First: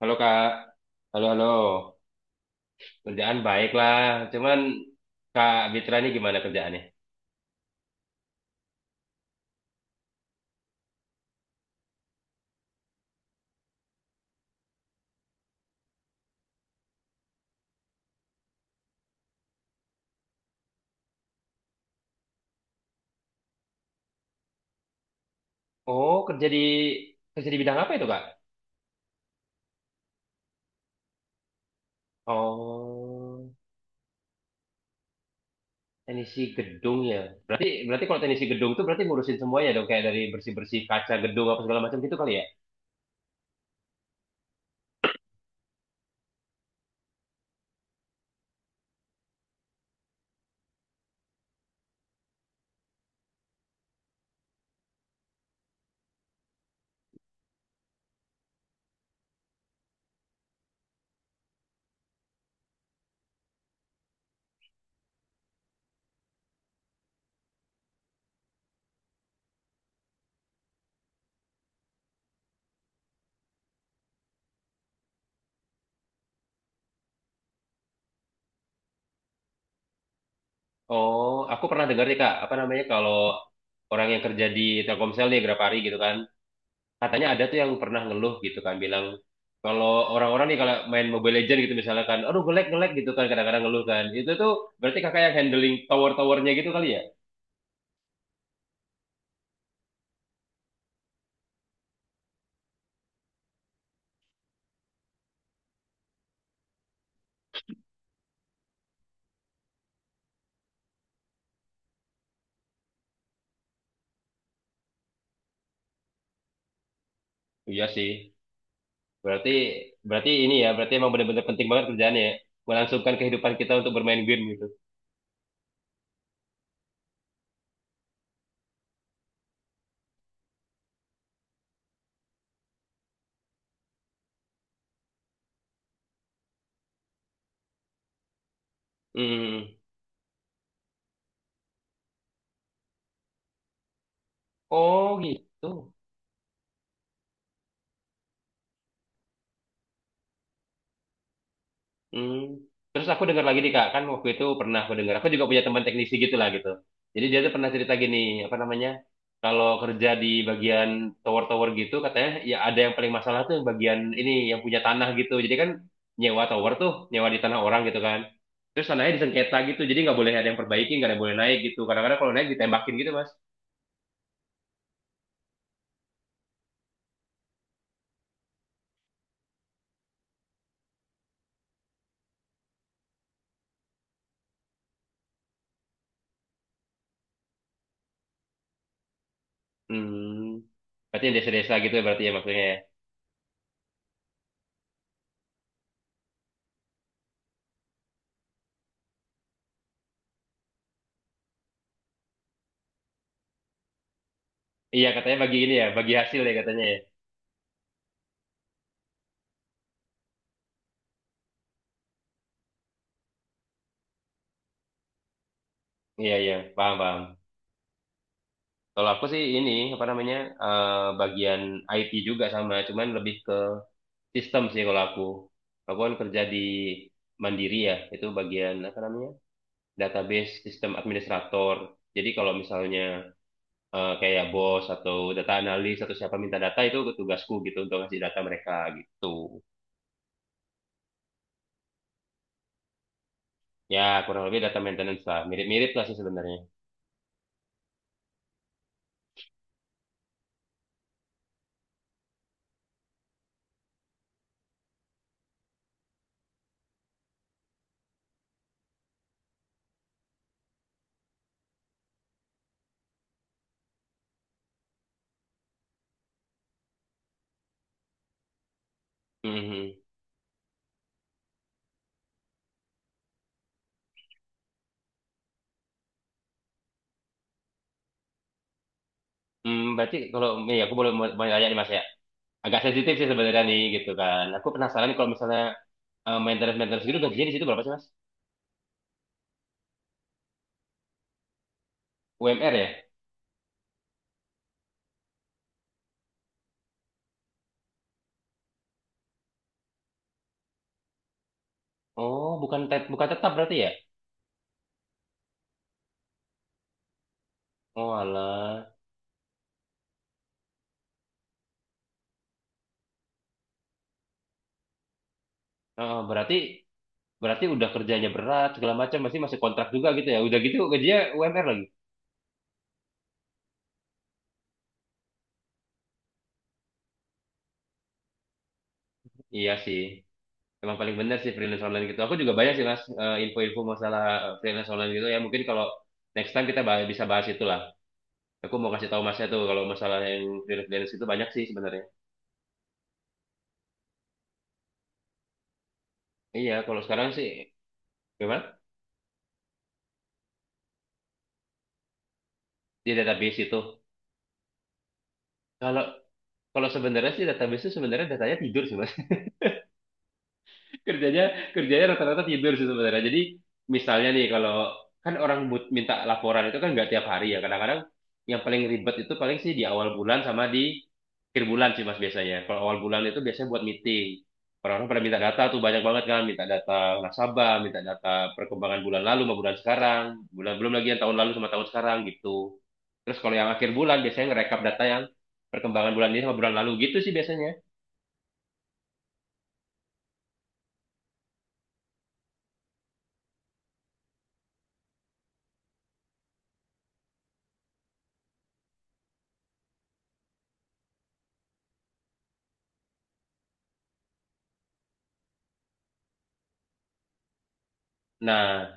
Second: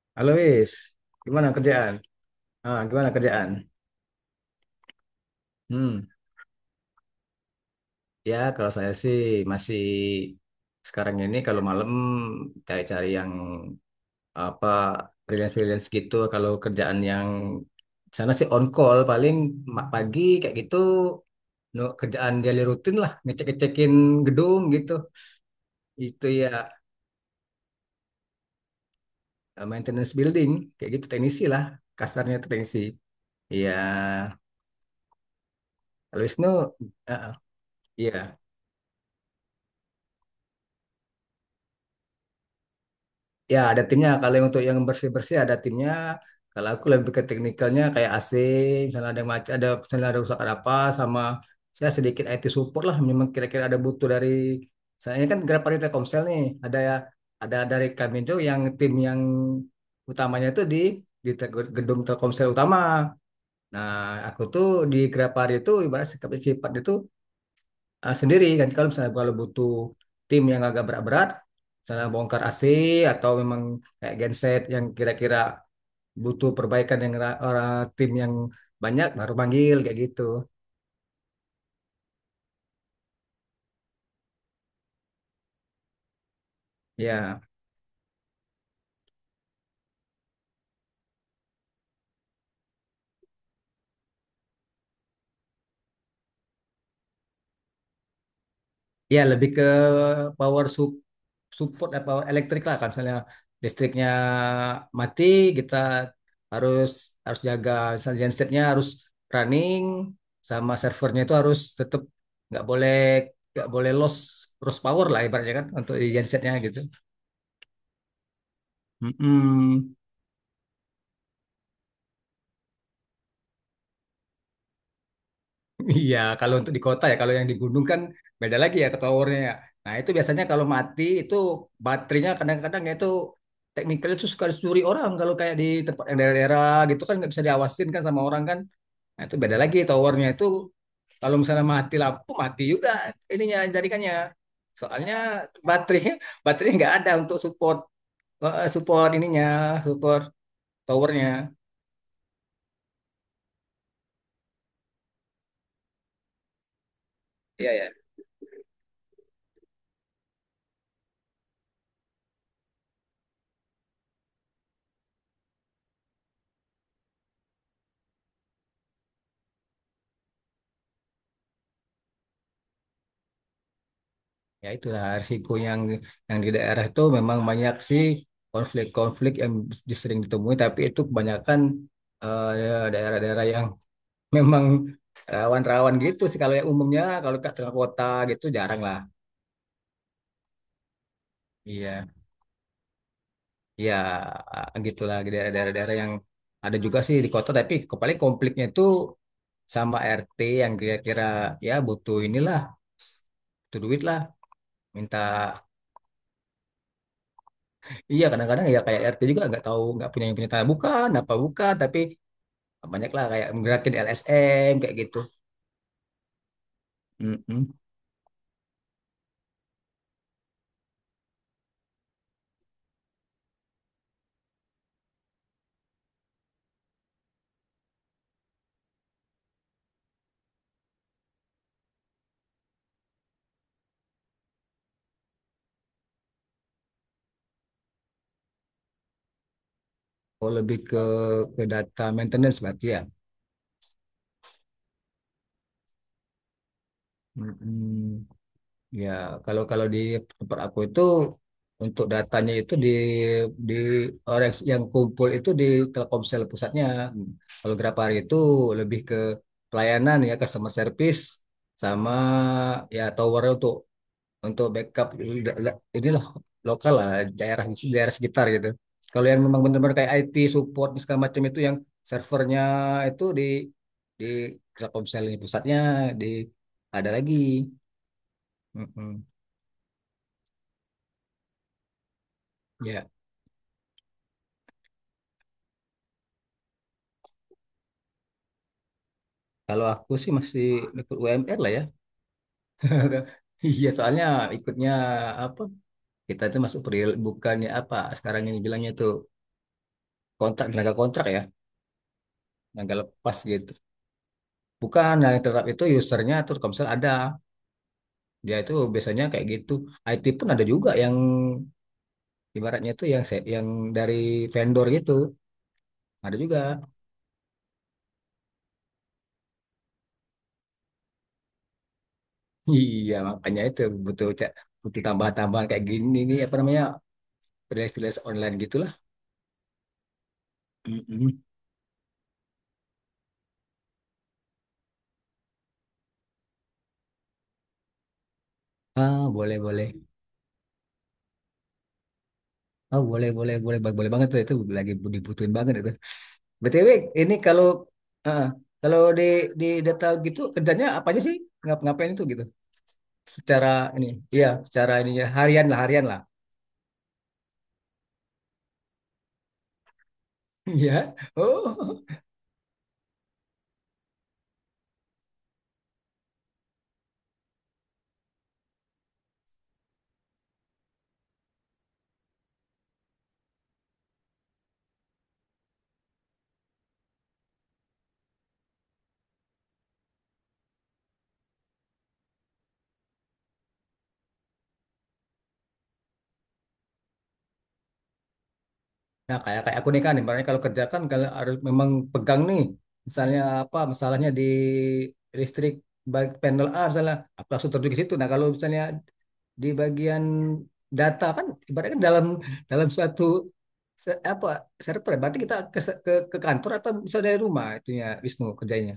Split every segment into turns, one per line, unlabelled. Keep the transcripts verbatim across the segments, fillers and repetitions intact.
Halo
Halo
Kak,
Wis,
halo halo.
gimana kerjaan? Ah, gimana
Kerjaan
kerjaan?
baik lah, cuman Kak Bitra ini
Hmm,
gimana kerjaannya?
ya kalau saya sih masih sekarang ini kalau malam cari-cari yang apa freelance-freelance gitu. Kalau kerjaan yang di sana sih on call paling ma- pagi kayak gitu no, kerjaan daily rutin lah ngecek-ngecekin gedung gitu.
Oh
Itu
kerja di
ya
kerja di bidang apa itu Kak?
eh, maintenance building kayak gitu teknisi lah, kasarnya itu teknisi.
Oh
Iya, kalau
teknisi
Wisnu,
gedung ya.
ah, ah,
Berarti berarti
iya.
kalau teknisi gedung tuh berarti ngurusin semuanya dong kayak dari bersih bersih kaca gedung apa segala macam gitu kali ya?
Ya, ada timnya. Kalau yang untuk yang bersih-bersih ada timnya. Kalau aku lebih ke teknikalnya kayak A C, misalnya ada macam ada misalnya ada rusak ada apa, sama saya sedikit I T support lah. Memang kira-kira ada butuh dari saya, ini kan Grabari Telkomsel nih. Ada ya ada dari kami itu yang tim yang utamanya itu di di te- gedung Telkomsel utama. Nah, aku tuh di Grapari itu ibarat sikap- sifatnya itu eh, sendiri kan, kalau misalnya kalau butuh tim yang agak berat-berat, misalnya bongkar A C atau memang kayak genset yang kira-kira butuh perbaikan yang ra- orang tim yang banyak baru panggil kayak gitu.
Oh aku pernah dengar nih Kak, apa namanya kalau orang yang kerja di Telkomsel nih berapa hari gitu kan? Katanya
Ya,
ada tuh yang pernah ngeluh gitu kan, bilang kalau orang-orang nih kalau main Mobile Legends gitu misalnya kan, aduh ngelag ngelag gitu kan kadang-kadang ngeluh kan. Itu tuh berarti kakak yang handling tower-towernya gitu kali ya?
ya lebih ke power sup support apa elektrik lah, kalau misalnya listriknya mati, kita harus harus jaga, misalnya gensetnya harus running, sama servernya itu harus tetap, nggak boleh nggak boleh loss loss power lah ibaratnya kan, untuk di gensetnya gitu.
Iya sih. Berarti
Mm-mm.
berarti ini ya, berarti emang benar-benar penting banget kerjaannya ya. Melangsungkan kehidupan kita untuk bermain game gitu.
Iya, kalau untuk di kota ya, kalau yang di gunung kan beda lagi ya, ke towernya ya. Nah itu biasanya kalau mati itu baterainya kadang-kadang ya itu, teknikal itu suka dicuri orang kalau kayak di tempat yang daerah-daerah gitu kan, nggak bisa diawasin kan sama orang kan. Nah, itu beda
Hmm.
lagi towernya itu, kalau misalnya mati lampu mati juga ininya, jaringannya.
Oh
Soalnya
gitu.
baterai, baterai nggak ada untuk support, eh, support ininya, support towernya.
Hmm. Terus aku dengar lagi nih Kak, kan waktu itu pernah aku dengar. Aku juga punya teman teknisi gitu lah gitu. Jadi dia tuh pernah
Iya ya.
cerita gini, apa namanya? Kalau kerja di bagian tower-tower gitu katanya ya ada yang paling masalah tuh bagian ini yang punya tanah gitu. Jadi kan nyewa tower tuh, nyewa di tanah orang gitu kan. Terus tanahnya disengketa gitu, jadi nggak boleh ada yang perbaiki, nggak ada yang boleh naik gitu. Kadang-kadang kalau naik ditembakin gitu Mas.
Ya itulah risiko yang yang di daerah itu, memang banyak sih konflik-konflik yang sering ditemui, tapi itu kebanyakan eh, ya, daerah-daerah yang memang rawan-rawan gitu sih, kalau yang umumnya kalau ke tengah kota gitu jarang lah.
Hmm. Berarti yang desa-desa gitu ya,
Iya.
berarti ya maksudnya ya.
Ya, gitulah di daerah-daerah yang ada juga sih di kota, tapi ke- paling konfliknya itu sama R T yang kira-kira ya butuh inilah, butuh duit lah,
Iya
minta.
katanya bagi ini ya, bagi hasil ya katanya ya.
Iya, kadang-kadang ya kayak R T juga nggak tahu, nggak punya yang punya tanah, bukan, apa bukan, tapi banyak lah kayak menggerakin L S M kayak gitu.
Iya iya, paham paham.
Mm-mm.
Kalau aku sih ini apa namanya eh, bagian I T juga sama, cuman lebih ke sistem sih kalau aku. Aku kan kerja di Mandiri ya, itu bagian apa namanya database sistem administrator. Jadi kalau misalnya eh, kayak bos atau data analis atau siapa minta data itu tugasku gitu, untuk ngasih data mereka gitu.
Oh, lebih ke ke data maintenance berarti ya.
Ya kurang lebih data maintenance lah, mirip-mirip lah sih sebenarnya.
Mm-mm. Ya, kalau kalau di tempat aku itu untuk datanya itu di di orang yang kumpul itu di Telkomsel pusatnya. Kalau Grapari itu lebih ke pelayanan ya, customer service, sama ya tower untuk untuk backup inilah, lokal lah, daerah daerah sekitar gitu. Kalau yang memang benar-benar
Mhm.
kayak I T support segala macam itu yang servernya itu di di Telkomsel ini pusatnya, di ada lagi. Mm-mm.
Hmm, berarti kalau ya aku boleh mau mau nanya nih Mas ya. Agak
Ya.
sensitif sih sebenarnya nih gitu kan. Aku penasaran kalau misalnya eh, maintenance-maintenance gitu gajinya di situ berapa sih Mas?
Kalau aku sih masih ikut U M R lah ya.
U M R ya?
Iya, soalnya ikutnya apa? Kita itu masuk peril, bukannya apa? Sekarang ini bilangnya itu kontrak, tenaga kontrak ya,
Oh, bukan
tenaga
tet- bukan
lepas
tetap
gitu.
berarti ya?
Bukan, nah tetap itu usernya Telkomsel ada.
Oh,
Dia itu
alah.
biasanya kayak gitu. I T pun ada juga yang ibaratnya itu yang se- yang dari vendor gitu.
Oh,
Ada
berarti
juga.
berarti udah kerjanya berat segala macam masih masih kontrak juga gitu ya. Udah gitu gajinya U M R lagi.
Iya, makanya itu butuh cek, butuh tambahan-tambahan kayak gini nih, apa namanya, freelance-freelance online gitulah.
Iya sih. Emang paling bener
Mm-mm.
sih freelance online gitu. Aku juga banyak sih Mas, eh, info-info masalah eh, freelance online gitu ya. Mungkin kalau next time kita bah- bisa bahas itu lah. Aku mau kasih tahu
Ah,
Masnya
boleh
tuh kalau
boleh.
masalah yang freelance freelance itu banyak sih sebenarnya.
Oh, boleh boleh boleh Bang. Boleh banget tuh, itu lagi dibutuhin banget itu.
Iya,
B T W
kalau sekarang
ini
sih
kalau eh,
gimana?
kalau di di data gitu kerjanya apa aja sih? Ngap ngapain itu gitu?
Di database
Secara
itu.
ini, iya, secara ininya harian lah,
Kalau
harian lah.
kalau sebenarnya sih database itu sebenarnya datanya tidur sih mas.
Iya.
Kerjanya
Oh.
kerjanya rata-rata tidur sih sebenarnya. Jadi misalnya nih kalau kan orang but- minta laporan itu kan nggak tiap hari ya. Kadang-kadang yang paling ribet itu paling sih di awal bulan sama di akhir bulan sih mas biasanya. Kalau awal bulan itu biasanya buat meeting. Orang-orang pada minta data tuh banyak banget kan, minta data nasabah, minta data perkembangan bulan lalu sama bulan sekarang, bulan belum lagi yang tahun lalu sama tahun sekarang gitu. Terus kalau yang akhir bulan biasanya ngerekap data yang perkembangan bulan ini sama bulan lalu gitu sih biasanya.
Nah kayak kayak aku nih kan, ibaratnya kalau kerjakan kalau harus memang pegang nih, misalnya apa masalahnya di listrik baik panel A misalnya, aku langsung terjun ke situ. Nah kalau misalnya di bagian data kan ibaratnya kan dalam dalam suatu se- apa, server ya. Berarti kita ke, ke ke kantor, atau bisa dari rumah itunya, Wisnu
Nah,
kerjanya.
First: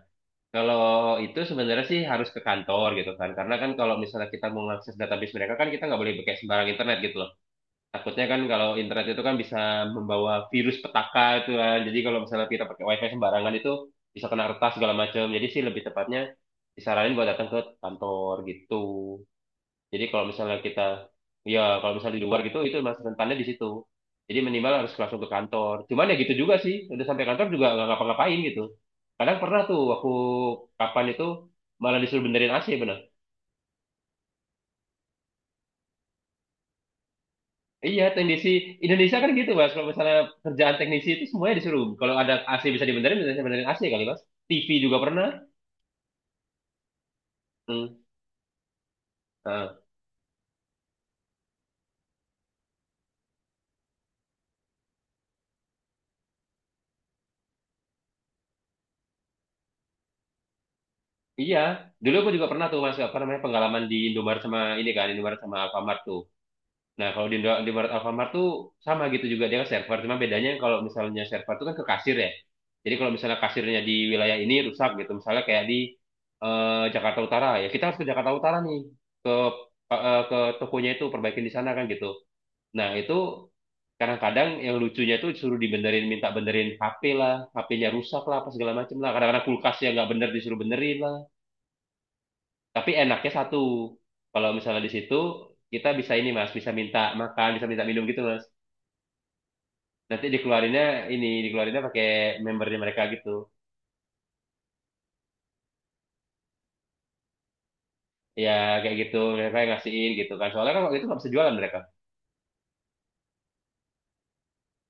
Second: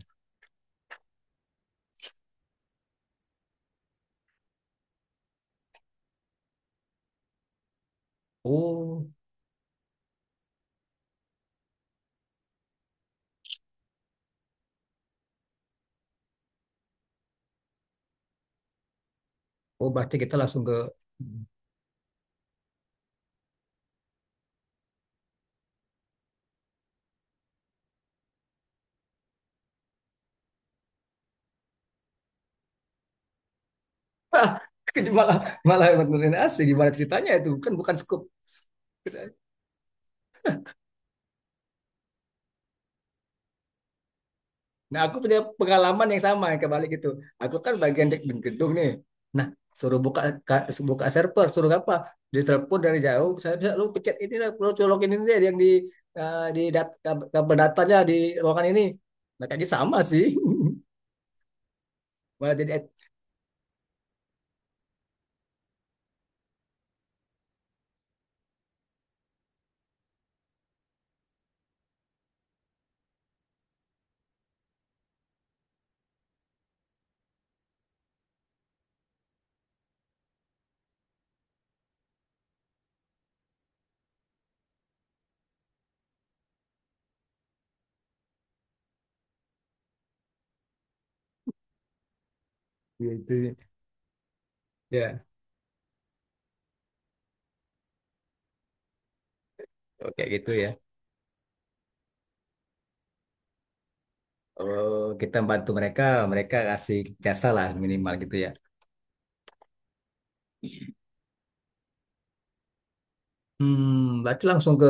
kalau itu sebenarnya sih harus ke kantor gitu kan. Karena kan kalau misalnya kita mau mengakses database mereka kan, kita nggak boleh pakai sembarang internet gitu loh. Takutnya kan kalau internet
Oh,
itu kan bisa membawa virus petaka itu kan. Jadi kalau misalnya kita pakai wifi sembarangan itu bisa kena retas segala macam. Jadi sih lebih tepatnya disaranin buat datang ke kantor gitu.
oh
Jadi
berarti
kalau
kita
misalnya
langsung ke.
kita, ya kalau misalnya di luar gitu, itu masih rentannya di situ. Jadi minimal harus langsung ke kantor. Cuman ya gitu juga sih, udah sampai kantor juga nggak ngapa-ngapain gitu. Kadang pernah tuh aku kapan itu malah disuruh benerin A C bener.
malah malah benerin A C, gimana ceritanya itu kan bukan
Iya,
scope.
teknisi Indonesia kan gitu mas. Kalau misalnya kerjaan teknisi itu semuanya disuruh. Kalau ada A C bisa dibenerin, bisa benerin A C kali mas. T V juga
Nah, aku
pernah.
punya pengalaman yang sama yang kebalik itu. Aku kan
Hmm.
bagian dek gedung nih. Nah,
Nah,
suruh buka ka- buka server, suruh apa? Ditelepon dari jauh, saya bisa lu pencet ini lah, lu colokin ini deh yang di eh, di dat kab- kabel datanya di ruangan ini. Nah, kayaknya sama sih.
iya, dulu aku juga
Malah
pernah
jadi
tuh mas
ad-
apa namanya pengalaman di Indomaret, sama ini kan Indomaret sama Alfamart tuh. Nah, kalau di, Indo- di Maret Alfamart tuh sama gitu juga, dia kan server, cuma bedanya kalau misalnya server tuh kan ke kasir ya. Jadi kalau misalnya kasirnya di wilayah ini rusak gitu, misalnya kayak di eh, Jakarta Utara ya, kita harus ke Jakarta Utara nih, ke eh, eh, ke tokonya itu perbaikin di sana kan gitu. Nah, itu kadang-kadang yang lucunya tuh suruh dibenerin, minta benerin H P lah, H P-nya rusak lah, apa segala macem lah. Kadang-kadang kulkasnya nggak bener disuruh benerin lah. Tapi enaknya
gitu.
satu, kalau misalnya di situ
Ya,
kita bisa ini mas, bisa minta makan, bisa minta minum gitu mas.
oke
Nanti
gitu ya.
dikeluarinnya ini, dikeluarinnya pakai membernya mereka gitu.
Oh, kita bantu mereka, mereka kasih jasa lah minimal gitu ya.
Ya kayak gitu, mereka yang ngasihin gitu kan. Soalnya kan waktu itu nggak bisa jualan mereka,
Hmm, berarti langsung ke,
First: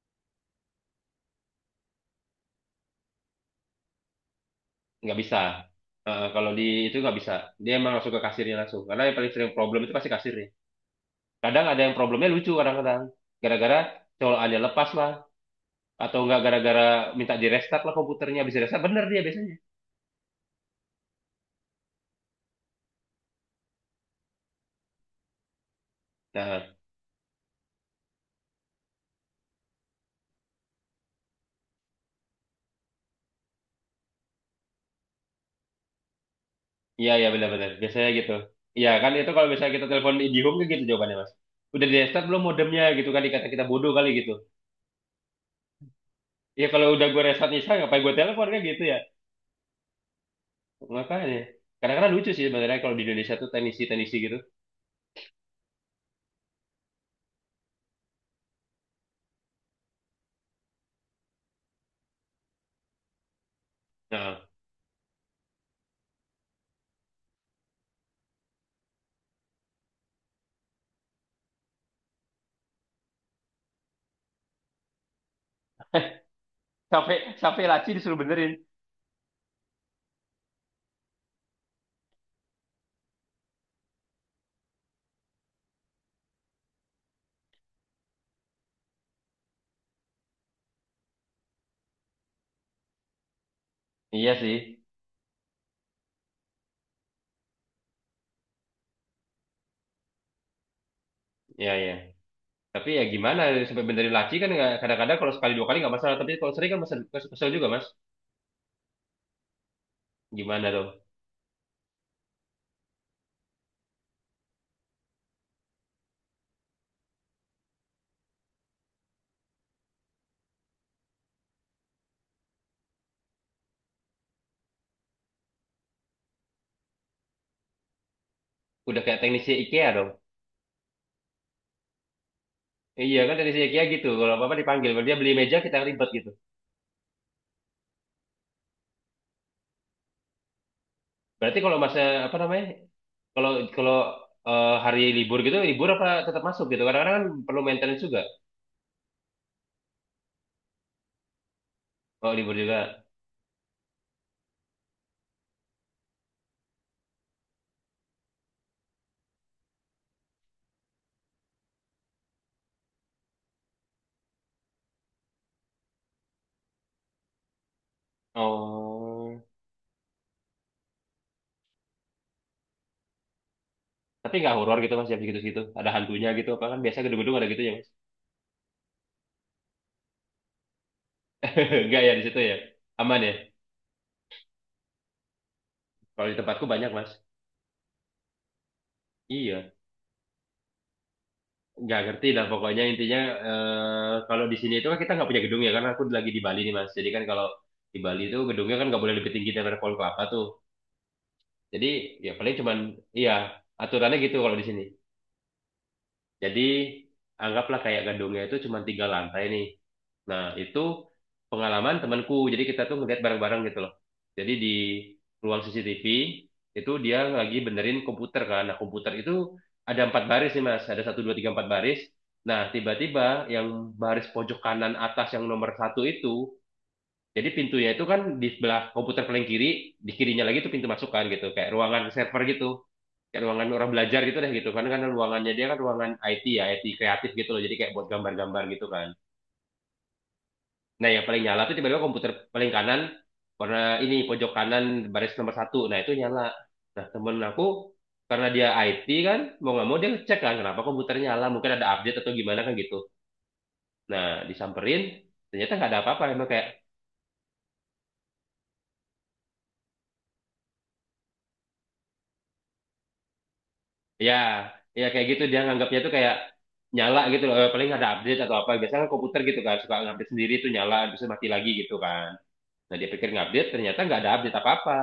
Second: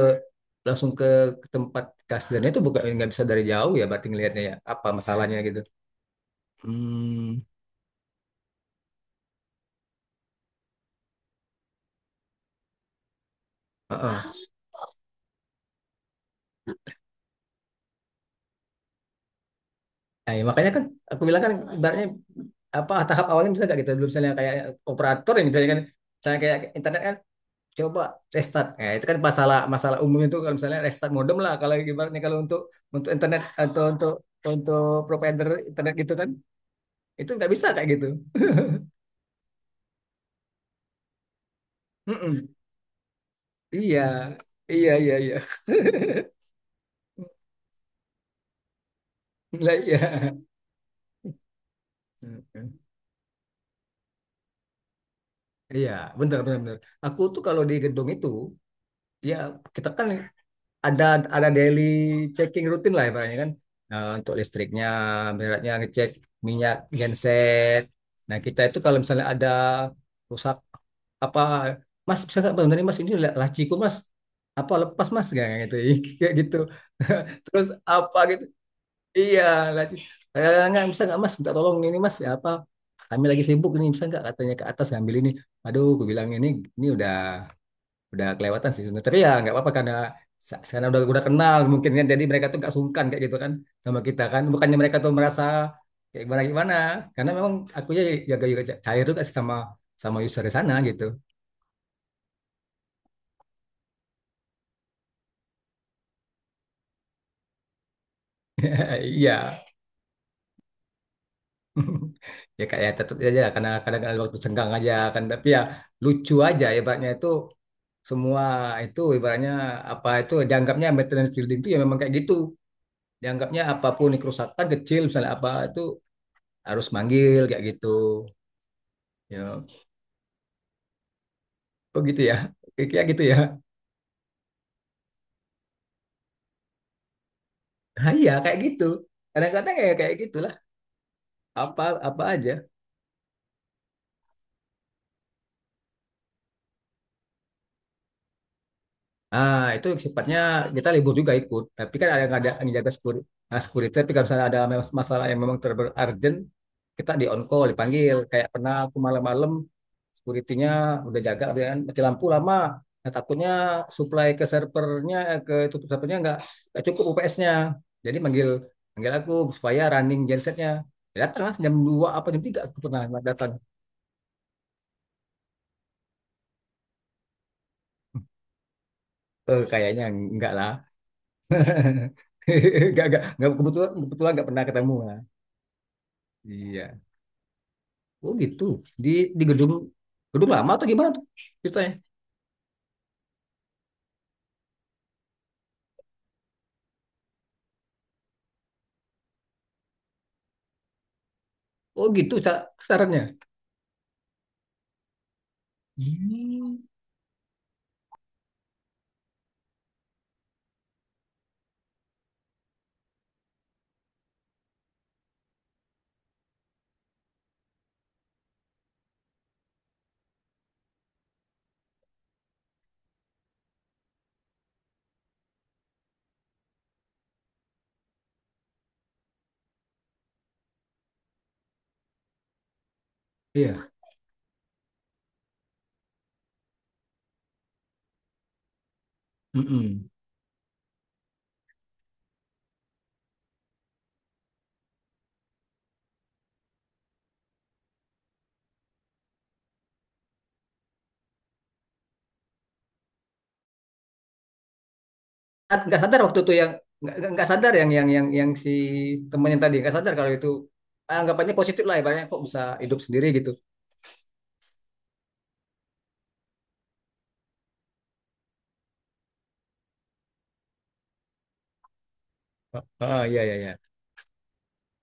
langsung ke, ke tempat kasirnya itu, bukan nggak bisa dari jauh ya, berarti ngelihatnya ya apa
nggak bisa.
masalahnya gitu.
Eh, kalau di itu nggak bisa,
Hmm,
dia emang langsung ke kasirnya langsung. Karena yang paling sering problem itu pasti kasirnya. Kadang ada yang problemnya lucu kadang-kadang, gara-gara
heeh.
colokannya lepas lah, atau nggak gara-gara minta di restart lah komputernya, bisa restart bener dia biasanya.
Nah, ya makanya kan aku bilang kan, ibaratnya apa, tahap awalnya bisa nggak gitu, dulu misalnya kayak operator yang misalnya kan, misalnya kayak
Nah,
internet kan, coba restart. Nah, itu kan masalah masalah umum itu kalau misalnya restart modem lah, kalau ibaratnya kalau untuk untuk internet atau untuk untuk provider internet gitu kan
iya, iya
itu nggak bisa
benar-benar.
kayak gitu.
Biasanya gitu. Iya kan itu kalau misalnya kita telepon IdiHome kan gitu jawabannya, Mas. Udah di restart belum
Mm-mm.
modemnya gitu kan, dikata kita bodoh
Iya,
kali gitu.
iya, iya, iya.
Ya kalau udah gue restart Nisa ngapain gue telepon kan gitu ya.
Lah, iya.
Makanya. Kadang-kadang lucu sih sebenarnya
Mhm.
kalau di Indonesia tuh teknisi-teknisi gitu.
Iya, benar benar benar. Aku tuh kalau di gedung itu, ya kita kan ada ada daily checking rutin lah, ibaratnya kan. Nah, untuk
Nah,
listriknya, beratnya ngecek minyak genset. Nah, kita itu kalau misalnya ada rusak apa, Mas bisa nggak benar Mas ini la- laciku Mas, apa lepas Mas kayak gitu, kayak gitu.
sampai sampai
Terus
laci disuruh
apa gitu.
benerin.
Iya, lah sih. Eh, nggak bisa nggak mas, minta tolong ini mas, ya apa? Kami lagi sibuk ini, bisa nggak katanya ke atas ngambil ini. Aduh, aku bilang ini ini udah udah kelewatan sih sebenarnya. Tapi ya nggak apa-apa, karena sa- karena udah udah kenal mungkin kan. Jadi mereka tuh nggak sungkan kayak gitu kan sama kita
Iya
kan. Bukannya
sih.
mereka tuh merasa kayak gimana gimana. Karena memang aku ya jaga juga cair juga sih, sama sama user di sana gitu.
Iya, iya. Tapi ya gimana sampai benerin laci kan nggak- kadang-kadang kalau sekali dua kali nggak masalah, tapi kalau sering kan mesen, kesel kesel juga, Mas.
Iya.
Gimana dong?
Ya kayak tetap aja karena kadang-kadang ada waktu senggang aja kan. Tapi ya lucu aja, ibaratnya itu semua itu ibaratnya apa itu, dianggapnya maintenance building itu ya memang kayak gitu. Dianggapnya apapun ini, kerusakan kecil misalnya apa itu harus manggil kayak gitu.
Udah kayak teknisi
Ya,
IKEA dong.
begitu ya. Kayak
Iya
gitu
kan
ya.
teknisi IKEA gitu. Kalau apa-apa dipanggil, kalau dia beli meja kita ribet gitu.
Nah, iya kayak gitu. Kadang-kadang ya kayak gitulah.
Berarti kalau
Apa
masa
apa
apa namanya?
aja.
Kalau kalau eh, hari libur gitu, libur apa tetap masuk gitu? Kadang-kadang kan perlu maintenance juga.
Ah, itu sifatnya kita libur juga ikut, tapi kan ada
Kalau
ada
libur
yang jaga
juga.
security. Nah, security, tapi kalau misalnya ada mas- masalah yang memang terber urgent, kita di on call, dipanggil. Kayak pernah aku malam-malam, security-nya udah jaga, dia kan mati lampu lama. Nah, takutnya supply ke servernya, eh, ke itu servernya nggak nggak cukup U P S-nya. Jadi manggil manggil aku
Oh.
supaya running gensetnya. Ya, datang lah jam dua apa jam tiga aku pernah datang.
Tapi nggak horor gitu Mas, jam segitu-segitu. Ada hantunya gitu apa kan, biasa gedung-gedung ada gitu ya, Mas.
Eh, kayaknya enggak lah.
Enggak ya di situ ya.
Enggak,
Aman
enggak,
ya.
enggak, kebetulan, kebetulan enggak pernah ketemu.
Kalau di tempatku banyak,
Iya.
Mas.
Oh gitu. Di di
Iya,
gedung, gedung lama atau gimana tuh ceritanya?
nggak ngerti lah pokoknya intinya eh, kalau di sini itu kan kita nggak punya gedung ya karena aku lagi di Bali nih Mas. Jadi kan kalau di Bali itu gedungnya kan nggak boleh lebih tinggi daripada pohon kelapa tuh. Jadi
Oh
ya
gitu
paling
sa-
cuman
sarannya.
iya aturannya gitu kalau di sini. Jadi
Hmm.
anggaplah kayak gedungnya itu cuma tiga lantai nih. Nah itu pengalaman temanku. Jadi kita tuh ngeliat bareng-bareng gitu loh. Jadi di ruang C C T V itu dia lagi benerin komputer kan. Nah komputer itu ada empat baris nih mas. Ada satu dua tiga empat baris. Nah tiba-tiba yang baris pojok kanan atas yang nomor satu itu, jadi pintunya itu kan di sebelah komputer paling kiri, di kirinya lagi itu pintu masukan gitu, kayak ruangan server gitu. Kayak ruangan orang
Iya.
belajar gitu deh gitu, karena kan ruangannya dia kan ruangan I T ya, I T kreatif gitu loh. Jadi kayak buat gambar-gambar gitu kan.
Mm-mm.
Nah, yang paling nyala tuh tiba-tiba komputer paling kanan, karena ini pojok kanan baris nomor satu. Nah, itu nyala. Nah, temen aku karena dia I T kan mau nggak mau dia cek kan kenapa komputernya nyala, mungkin ada update atau gimana kan gitu. Nah disamperin ternyata
Ah,
nggak ada
nggak sadar
apa-apa,
waktu
emang
itu
kayak
yang nggak nggak nggak sadar yang yang yang yang si temannya tadi nggak sadar kalau itu anggapannya positif lah ibaratnya, kok bisa hidup sendiri gitu.
ya, ya kayak gitu dia nganggapnya tuh kayak nyala gitu loh. Eh, Paling ada update atau apa. Biasanya kan komputer gitu kan suka ngupdate sendiri tuh nyala, terus mati lagi gitu kan.
Ah,
Nah dia
ah,
pikir
iya iya
ngupdate,
iya.
ternyata nggak ada update apa-apa.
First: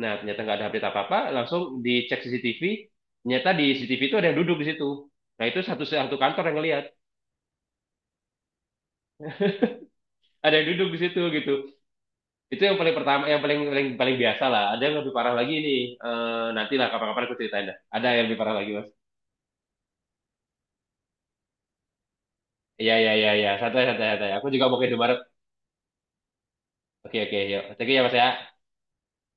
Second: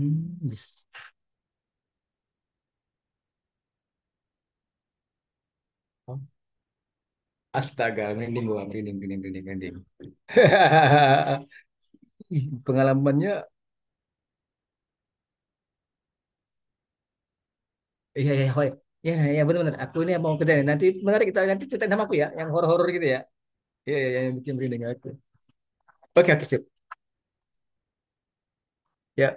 Nah ternyata nggak ada
bisa.
update apa-apa, langsung dicek C C T V. Ternyata di C C T V itu ada yang duduk di situ. Nah itu satu satu
Oh.
kantor yang ngelihat
Astaga, merinding gua, merinding, merinding, merinding, merinding.
ada yang duduk di situ gitu.
Ih,
Itu yang paling pertama,
pengalamannya,
yang paling paling paling biasa lah. Ada yang lebih parah lagi nih. Eh nantilah kapan-kapan aku ceritain dah. Ada yang
iya,
lebih
iya,
parah lagi mas.
iya, iya, iya, benar-benar. Aku ini mau kerja nih. Nanti menarik, kita nanti ceritain sama aku ya, yang horor-horor
Iya
gitu
iya
ya.
iya iya. Santai
Iya,
santai
iya, iya,
santai.
yang
Aku
bikin
juga mau
merinding
ke
aku.
Indomaret.
Oke, oke, sip.
Oke oke yuk. Thank you ya Mas ya.
Ya,